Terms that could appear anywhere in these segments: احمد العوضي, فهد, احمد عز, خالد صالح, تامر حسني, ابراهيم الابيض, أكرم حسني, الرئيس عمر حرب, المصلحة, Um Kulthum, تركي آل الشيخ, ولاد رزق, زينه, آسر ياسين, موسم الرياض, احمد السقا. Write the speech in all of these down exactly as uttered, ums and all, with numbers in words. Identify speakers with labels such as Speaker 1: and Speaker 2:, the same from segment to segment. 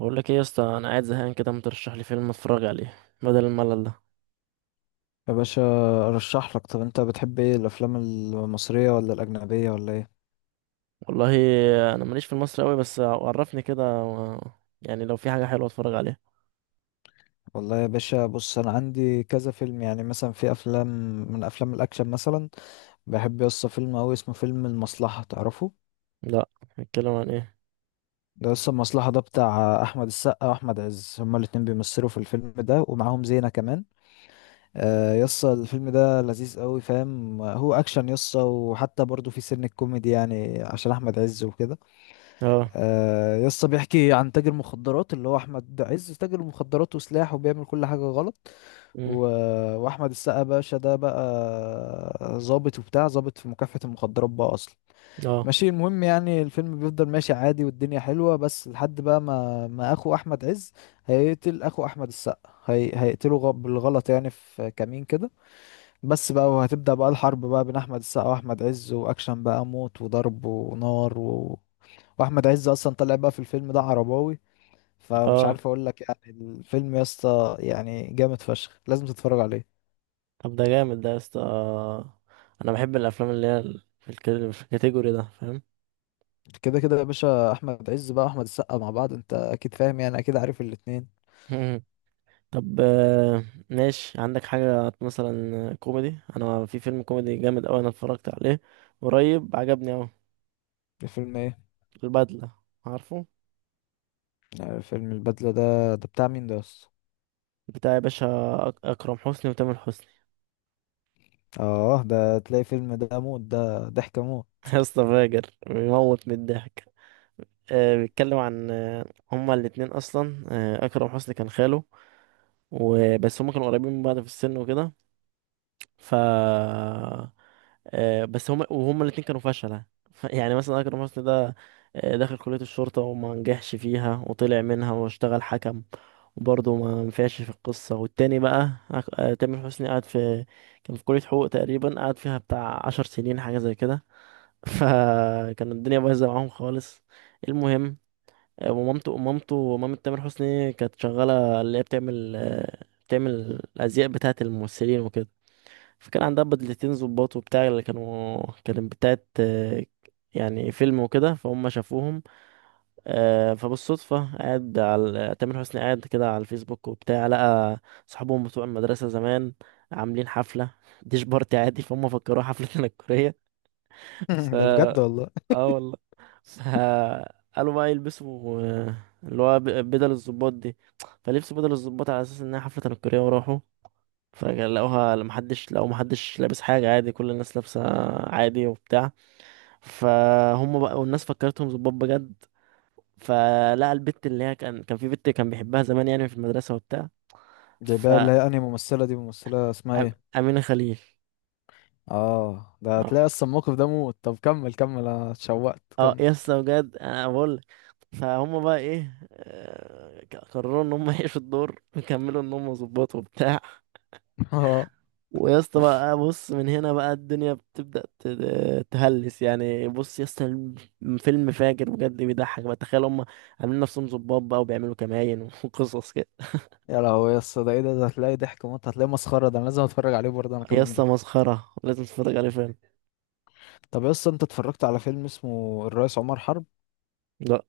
Speaker 1: بقول لك ايه يا اسطى، انا قاعد زهقان كده، ما ترشح لي فيلم اتفرج عليه بدل الملل ده؟
Speaker 2: يا باشا ارشح لك. طب انت بتحب ايه، الافلام المصريه ولا الاجنبيه ولا ايه؟
Speaker 1: والله انا ماليش في المصري قوي، بس عرفني كده و... يعني لو في حاجه حلوه اتفرج عليها.
Speaker 2: والله يا باشا، بص انا عندي كذا فيلم. يعني مثلا في افلام، من افلام الاكشن مثلا بحب يسطا فيلم اوي اسمه فيلم المصلحه، تعرفه؟
Speaker 1: لا، بيتكلم عن ايه؟
Speaker 2: ده يسطا المصلحه ده بتاع احمد السقا واحمد عز، هما الاتنين بيمثلوا في الفيلم ده ومعاهم زينه كمان. آه، يسطا الفيلم ده لذيذ قوي، فاهم؟ هو اكشن يسطا، وحتى برضه في سن الكوميدي يعني عشان احمد عز وكده.
Speaker 1: اه.
Speaker 2: آه يسطا بيحكي عن تاجر مخدرات، اللي هو احمد عز تاجر مخدرات وسلاح وبيعمل كل حاجه غلط. و...
Speaker 1: امم.
Speaker 2: واحمد السقا باشا ده بقى ظابط وبتاع، ظابط في مكافحه المخدرات بقى اصلا.
Speaker 1: اه.
Speaker 2: ماشي، المهم يعني الفيلم بيفضل ماشي عادي والدنيا حلوه، بس لحد بقى ما ما اخو احمد عز هيقتل اخو احمد السقا. هي... هيقتله غ... بالغلط يعني في كمين كده. بس بقى وهتبدا بقى الحرب بقى بين احمد السقا واحمد عز، واكشن بقى موت وضرب ونار و... واحمد عز اصلا طلع بقى في الفيلم ده عرباوي. فمش
Speaker 1: اه.
Speaker 2: عارف اقول لك، يعني الفيلم يا اسطى يعني جامد فشخ، لازم تتفرج عليه.
Speaker 1: طب ده جامد ده يا اسطى. انا بحب الافلام اللي هي ال- في الك- في الكاتيجوري ده، فاهم؟
Speaker 2: كده كده يا باشا، احمد عز بقى واحمد السقا مع بعض، انت اكيد فاهم يعني، اكيد عارف الاتنين.
Speaker 1: مم. طب، آه، ماشي. عندك حاجه مثلا كوميدي؟ انا في فيلم كوميدي جامد قوي انا اتفرجت عليه قريب، عجبني قوي.
Speaker 2: الفيلم ايه؟
Speaker 1: البدله، عارفه؟
Speaker 2: آه، فيلم البدلة ده؟ ده بتاع مين ده يا اسطى؟
Speaker 1: بتاع يا باشا، أك- أكرم حسني وتامر حسني.
Speaker 2: اه ده تلاقي فيلم ده موت، ده ضحك موت.
Speaker 1: يا اسطى فاجر، بيموت من الضحك. آه، بيتكلم عن، آه، هما الاتنين أصلا، آه، أكرم حسني كان خاله، وبس هما كانوا قريبين من بعض في السن وكده. ف آه، بس هما وهما الاتنين كانوا فشلة. ف- يعني مثلا أكرم حسني ده، آه، دخل كلية الشرطة وما نجحش فيها وطلع منها واشتغل حكم، وبرضه ما نفعش في القصة. والتاني بقى أك- آه، تامر حسني قعد في، كان في كلية حقوق تقريبا قعد فيها بتاع عشر سنين، حاجة زي كده. فكان الدنيا بايظة معاهم خالص. المهم، آه، ومامته مامته مامة تامر حسني كانت شغالة، اللي هي بتعمل، آه، بتعمل الأزياء بتاعة الممثلين وكده. فكان عندها بدلتين ظباط وبتاع، اللي كانوا كانت بتاعت آه، يعني فيلم وكده، فهم شافوهم. آه، فبالصدفة قاعد على تامر حسني قاعد كده على الفيسبوك وبتاع، لقى صحابهم بتوع المدرسة زمان عاملين حفلة ديش بارتي عادي، فهم فكروها حفلة تنكرية. ف
Speaker 2: ده بجد والله؟
Speaker 1: اه والله. ف قالوا بقى يلبسوا، آه، اللي هو ب- بدل الظباط دي. فلبسوا بدل الظباط على اساس انها حفلة تنكرية وراحوا، فلقوها محدش لو محدش لابس حاجة، عادي. كل الناس لابسة عادي وبتاع، فهم بقى والناس فكرتهم ظباط بجد. فلقى البت اللي هي، كان كان في بنت كان بيحبها زمان يعني في المدرسة وبتاع،
Speaker 2: جايبها اللي هي انهي ممثلة دي؟ ممثلة اسمها ايه؟
Speaker 1: فأمينة خليل.
Speaker 2: اه ده
Speaker 1: اه.
Speaker 2: هتلاقي اصلا الموقف ده موت. طب كمل كمل، انا اتشوقت،
Speaker 1: اه
Speaker 2: كمل.
Speaker 1: يسطا، بجد انا بقول لك، فهم بقى ايه، آه، ك- قرروا ان هم يعيشوا الدور ويكملوا ان هم ظباط وبتاع.
Speaker 2: اه،
Speaker 1: ويا اسطى بقى بص، من هنا بقى الدنيا بتبدأ ت- تهلس يعني. بص يا اسطى، الم- فيلم فاجر بجد، بيضحك بقى. تخيل هم عاملين نفسهم ظباط بقى وبيعملوا كمائن وقصص كده.
Speaker 2: يا لهوي يا اسطى، ده ايه ده؟ ده هتلاقي ضحك موت، هتلاقي مسخره. ده انا لازم اتفرج عليه برضه انا
Speaker 1: يا
Speaker 2: كمان
Speaker 1: اسطى
Speaker 2: ده.
Speaker 1: مسخرة، لازم تتفرج عليه فيلم.
Speaker 2: طب يا اسطى، انت اتفرجت على فيلم اسمه الرئيس عمر حرب؟
Speaker 1: لا.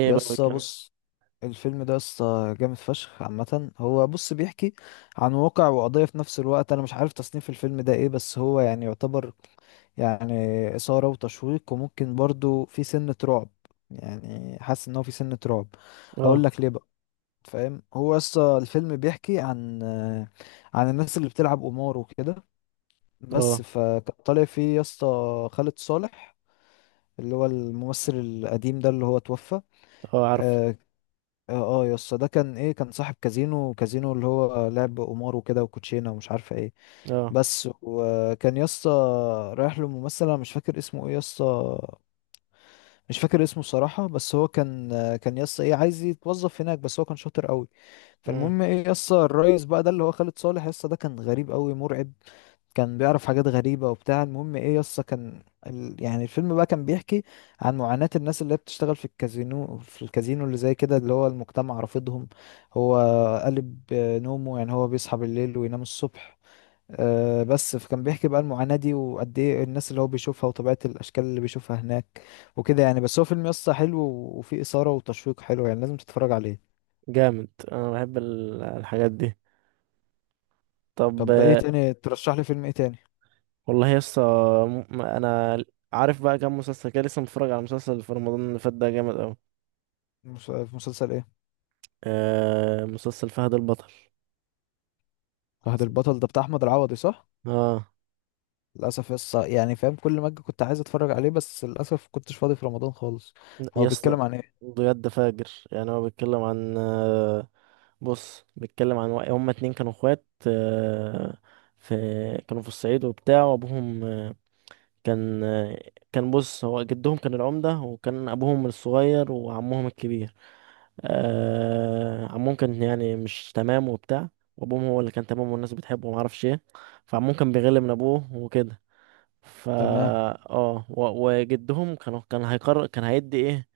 Speaker 1: ايه
Speaker 2: يا
Speaker 1: بقى
Speaker 2: اسطى
Speaker 1: الكلام؟
Speaker 2: بص، الفيلم ده يا اسطى جامد فشخ عامه. هو بص بيحكي عن واقع وقضيه في نفس الوقت. انا مش عارف تصنيف الفيلم ده ايه، بس هو يعني يعتبر يعني اثاره وتشويق، وممكن برضه في سنه رعب، يعني حاسس ان هو في سنه رعب. هقول
Speaker 1: اه.
Speaker 2: لك ليه بقى. فاهم هو يا اسطى الفيلم بيحكي عن عن الناس اللي بتلعب قمار وكده.
Speaker 1: اه.
Speaker 2: بس فكان طالع فيه يا اسطى خالد صالح، اللي هو الممثل القديم ده اللي هو توفى.
Speaker 1: اه، عارفه.
Speaker 2: اه. اه. آه يا اسطى، ده كان ايه، كان صاحب كازينو، كازينو اللي هو لعب قمار وكده وكوتشينه ومش عارفه ايه.
Speaker 1: اه.
Speaker 2: بس، وكان يا اسطى رايح له ممثل، انا مش فاكر اسمه ايه يا اسطى، مش فاكر اسمه صراحة. بس هو كان آه، كان يا اسطى ايه عايز يتوظف هناك، بس هو كان شاطر قوي.
Speaker 1: مم.
Speaker 2: فالمهم ايه يا اسطى، الريس بقى ده اللي هو خالد صالح يا اسطى ده كان غريب قوي، مرعب، كان بيعرف حاجات غريبة وبتاع. المهم ايه يسطا، كان ال... يعني الفيلم بقى كان بيحكي عن معاناة الناس اللي هي بتشتغل في الكازينو، في الكازينو اللي زي كده اللي هو المجتمع رافضهم. هو قلب آه، نومه يعني، هو بيصحى بالليل وينام الصبح. آه بس فكان بيحكي بقى المعاناة دي، وقد ايه الناس اللي هو بيشوفها وطبيعة الأشكال اللي بيشوفها هناك وكده يعني. بس هو فيلم يسطا حلو وفيه إثارة وتشويق حلو، يعني لازم تتفرج عليه.
Speaker 1: جامد. انا بحب ال- الحاجات دي. طب،
Speaker 2: طب ايه
Speaker 1: آه،
Speaker 2: تاني ترشح لي، فيلم ايه تاني؟
Speaker 1: والله يا اسطى، م- انا عارف بقى كام مسلسل كده، لسه متفرج على مسلسل في رمضان اللي فات ده، جامد قوي.
Speaker 2: مس- مسلسل ايه؟
Speaker 1: آه مسلسل فهد البطل.
Speaker 2: فهد البطل ده بتاع أحمد العوضي صح؟
Speaker 1: اه.
Speaker 2: للاسف يس يعني، فاهم كل ما أجي كنت عايز اتفرج عليه، بس للاسف كنتش فاضي في رمضان خالص.
Speaker 1: يا
Speaker 2: هو
Speaker 1: اسطى
Speaker 2: بيتكلم عن ايه؟
Speaker 1: بجد فاجر يعني. هو بيتكلم عن، آه، بص بيتكلم عن وا- هما اتنين كانوا اخوات، آه، في كانوا في الصعيد وبتاع، وابوهم، آه، كان آه، كان بص هو جدهم كان العمدة، وكان ابوهم الصغير وعمهم الكبير. آه، عمهم كان يعني مش تمام وبتاع، وابوهم هو اللي كان تمام والناس بتحبه ومعرفش ايه، فعمهم كان بيغل من ابوه وكده. فا
Speaker 2: تمام.
Speaker 1: اه، و- وجدهم، كانوا كان هيقرر، كان هيدي ايه،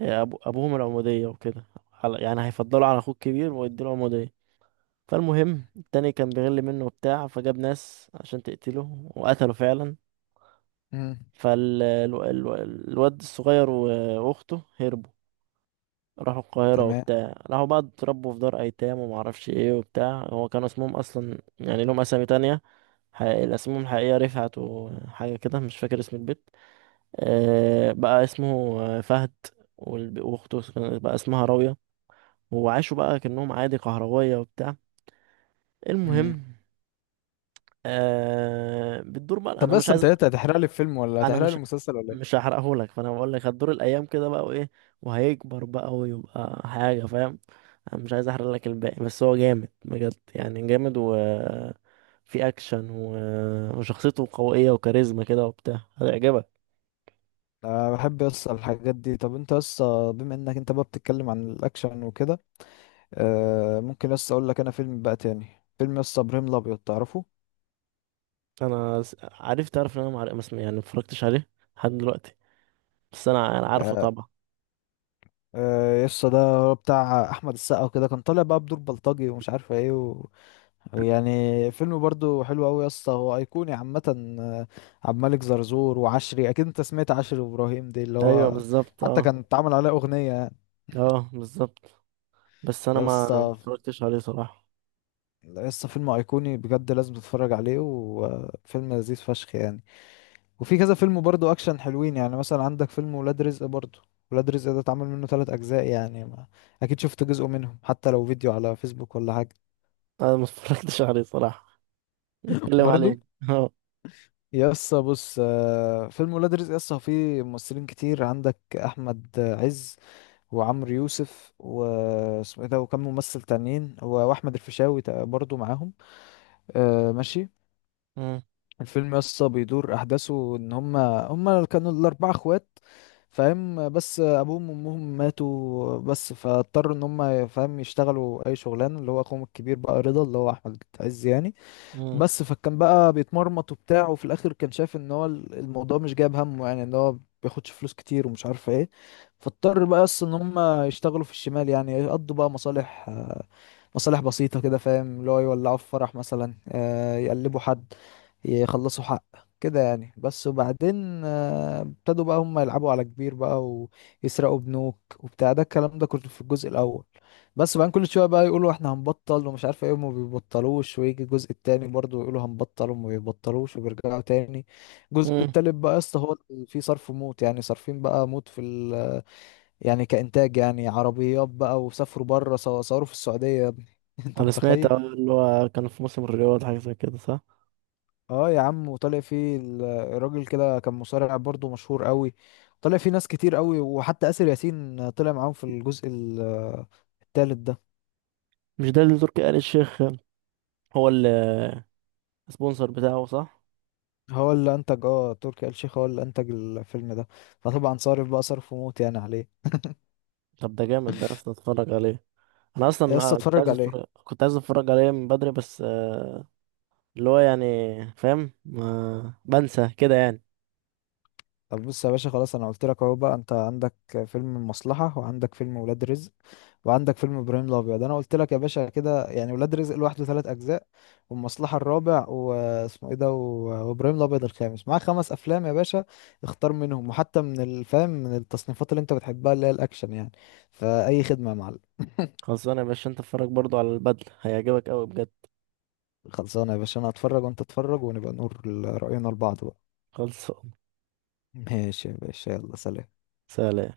Speaker 1: أبو أبوهم العمودية وكده، على- يعني هيفضلوا على أخوه الكبير ويديله عمودية. فالمهم التاني كان بيغل منه وبتاع، فجاب ناس عشان تقتله وقتله فعلا.
Speaker 2: امم.
Speaker 1: فالواد الصغير وأخته هربوا، راحوا القاهرة
Speaker 2: تمام.
Speaker 1: وبتاع، راحوا بقى اتربوا في دار أيتام ومعرفش ايه وبتاع، هو كان اسمهم أصلا يعني لهم أسامي تانية. حقيقي، اسمهم الحقيقية رفعت وحاجة كده، مش فاكر اسم البيت، آه، بقى اسمه آه، فهد، والب- وأخته بقى اسمها راوية. وعاشوا بقى كأنهم عادي كهروية وبتاع.
Speaker 2: امم.
Speaker 1: المهم، آه بتدور بقى.
Speaker 2: طب
Speaker 1: انا مش
Speaker 2: بس انت
Speaker 1: عايز،
Speaker 2: ايه، هتحرق لي الفيلم ولا
Speaker 1: انا
Speaker 2: هتحرق لي
Speaker 1: مش
Speaker 2: المسلسل ولا
Speaker 1: مش
Speaker 2: ايه؟
Speaker 1: هحرقهولك، فانا بقول لك هتدور الايام كده بقى، وايه، وهيكبر بقى ويبقى حاجة، فاهم؟ انا مش عايز احرق لك الباقي، بس هو جامد بجد يعني، جامد، و في اكشن و... وشخصيته قوية وكاريزما كده وبتاع، هتعجبك.
Speaker 2: انا بحب يس الحاجات دي. طب انت يس، بما انك انت بقى بتتكلم عن الاكشن وكده، آه ممكن يس اقول لك انا فيلم بقى تاني، فيلم يس ابراهيم الابيض، تعرفه؟
Speaker 1: انا س- عارف، تعرف ان انا معرق اسمي، يعني متفرجتش عليه لحد دلوقتي، بس انا انا عارفه
Speaker 2: آه.
Speaker 1: طبعا.
Speaker 2: آه، يس ده بتاع احمد السقا وكده، كان طالع بقى بدور بلطجي ومش عارف ايه. يعني فيلم برضو حلو قوي يا اسطى، هو ايقوني عامه. آه، عبد الملك زرزور وعشري، اكيد انت سمعت عشري وابراهيم دي اللي
Speaker 1: ايوه
Speaker 2: هو
Speaker 1: بالظبط.
Speaker 2: حتى
Speaker 1: اه.
Speaker 2: كان اتعمل عليه اغنيه يعني.
Speaker 1: اه بالظبط. بس انا
Speaker 2: يا
Speaker 1: ما ما
Speaker 2: اسطى،
Speaker 1: اتفرجتش عليه صراحه.
Speaker 2: يا اسطى فيلم ايقوني بجد، لازم تتفرج عليه، وفيلم لذيذ فشخ يعني. وفي كذا فيلم برضو اكشن حلوين، يعني مثلا عندك فيلم ولاد رزق برضو. ولاد رزق ده اتعمل منه ثلاث اجزاء يعني، ما اكيد شفت جزء منهم حتى لو فيديو على فيسبوك ولا حاجه.
Speaker 1: انا ما اتفرجتش عليه صراحه، نتكلم
Speaker 2: برضو.
Speaker 1: عليه. اه.
Speaker 2: يسا بص آه، فيلم ولاد رزق يسا فيه ممثلين كتير، عندك احمد عز وعمرو يوسف واسمه ايه ده، وكم ممثل تانيين و- واحمد الفيشاوي تق- برضو معاهم. آه، ماشي.
Speaker 1: مم.
Speaker 2: الفيلم يسا بيدور احداثه ان هما هما كانوا الاربعه اخوات، فاهم؟ بس ابوهم وامهم ماتوا، بس فاضطروا ان هما فاهم يشتغلوا اي شغلانه، اللي هو اخوهم الكبير بقى رضا اللي هو احمد عز يعني.
Speaker 1: مم.
Speaker 2: بس فكان بقى بيتمرمط وبتاع، وفي الاخر كان شايف ان هو ال- الموضوع مش جايب همه يعني، ان هو بياخدش فلوس كتير ومش عارف ايه. فاضطر بقى اصلا ان هم يشتغلوا في الشمال يعني، يقضوا بقى مصالح، آه، مصالح بسيطة كده فاهم، اللي هو يولعوا في فرح مثلا، آه، يقلبوا حد، يخلصوا حق، كده يعني. بس وبعدين آه، ابتدوا بقى هم يلعبوا على كبير بقى، ويسرقوا بنوك وبتاع، ده الكلام ده كنت في الجزء الأول. بس بقى كل شويه بقى يقولوا احنا هنبطل ومش عارف ايه وما بيبطلوش، ويجي الجزء التاني برضه يقولوا هنبطل وما بيبطلوش وبيرجعوا تاني. الجزء
Speaker 1: مم.
Speaker 2: التالت بقى يا اسطى هو اللي فيه صرف موت يعني، صارفين بقى موت في ال... يعني كإنتاج يعني، عربيات بقى، وسافروا بره صوروا في السعودية يا ابني. انت
Speaker 1: انا سمعت،
Speaker 2: متخيل؟
Speaker 1: اه، اللي هو كان في موسم الرياض حاجه زي كده، صح؟
Speaker 2: اه يا عم، وطالع فيه ال- الراجل كده كان مصارع برضه مشهور قوي. طالع فيه ناس كتير قوي، وحتى آسر ياسين طلع معاهم في الجزء ال- التالت ده.
Speaker 1: مش ده اللي تركي آل الشيخ هو السبونسر بتاعه، صح؟
Speaker 2: هو اللي انتج، اه تركي آل الشيخ هو اللي انتج الفيلم ده. فطبعا صارف بقى صرف وموت يعني، عليه إيه.
Speaker 1: طب ده جامد ده، اصلا اتفرج عليه. انا
Speaker 2: يا اسطى
Speaker 1: اصلا كنت
Speaker 2: اتفرج
Speaker 1: عايز
Speaker 2: عليه.
Speaker 1: اتفرج كنت عايز اتفرج عليه من بدري، بس آه، اللي هو يعني، فاهم، ما بنسى كده يعني.
Speaker 2: طب بص يا باشا، خلاص انا قلت لك اهو بقى، انت عندك فيلم المصلحة وعندك فيلم ولاد رزق وعندك فيلم ابراهيم الابيض. انا قلت لك يا باشا كده يعني، ولاد رزق لوحده ثلاث اجزاء، والمصلحة الرابع واسمه ايه ده، و- وابراهيم الابيض الخامس، معاك خمس افلام يا باشا. اختار منهم، وحتى من الفهم من التصنيفات اللي انت بتحبها اللي هي الاكشن يعني. فاي خدمة يا معلم.
Speaker 1: خلصانه يا باشا، انت اتفرج برضو على البدله، هيعجبك قوي بجد.
Speaker 2: خلصانة يا باشا، أنا هتفرج وأنت اتفرج ونبقى نقول رأينا لبعض بقى.
Speaker 1: خلصان.
Speaker 2: ماشي يا باشا، يلا سلام.
Speaker 1: سلام.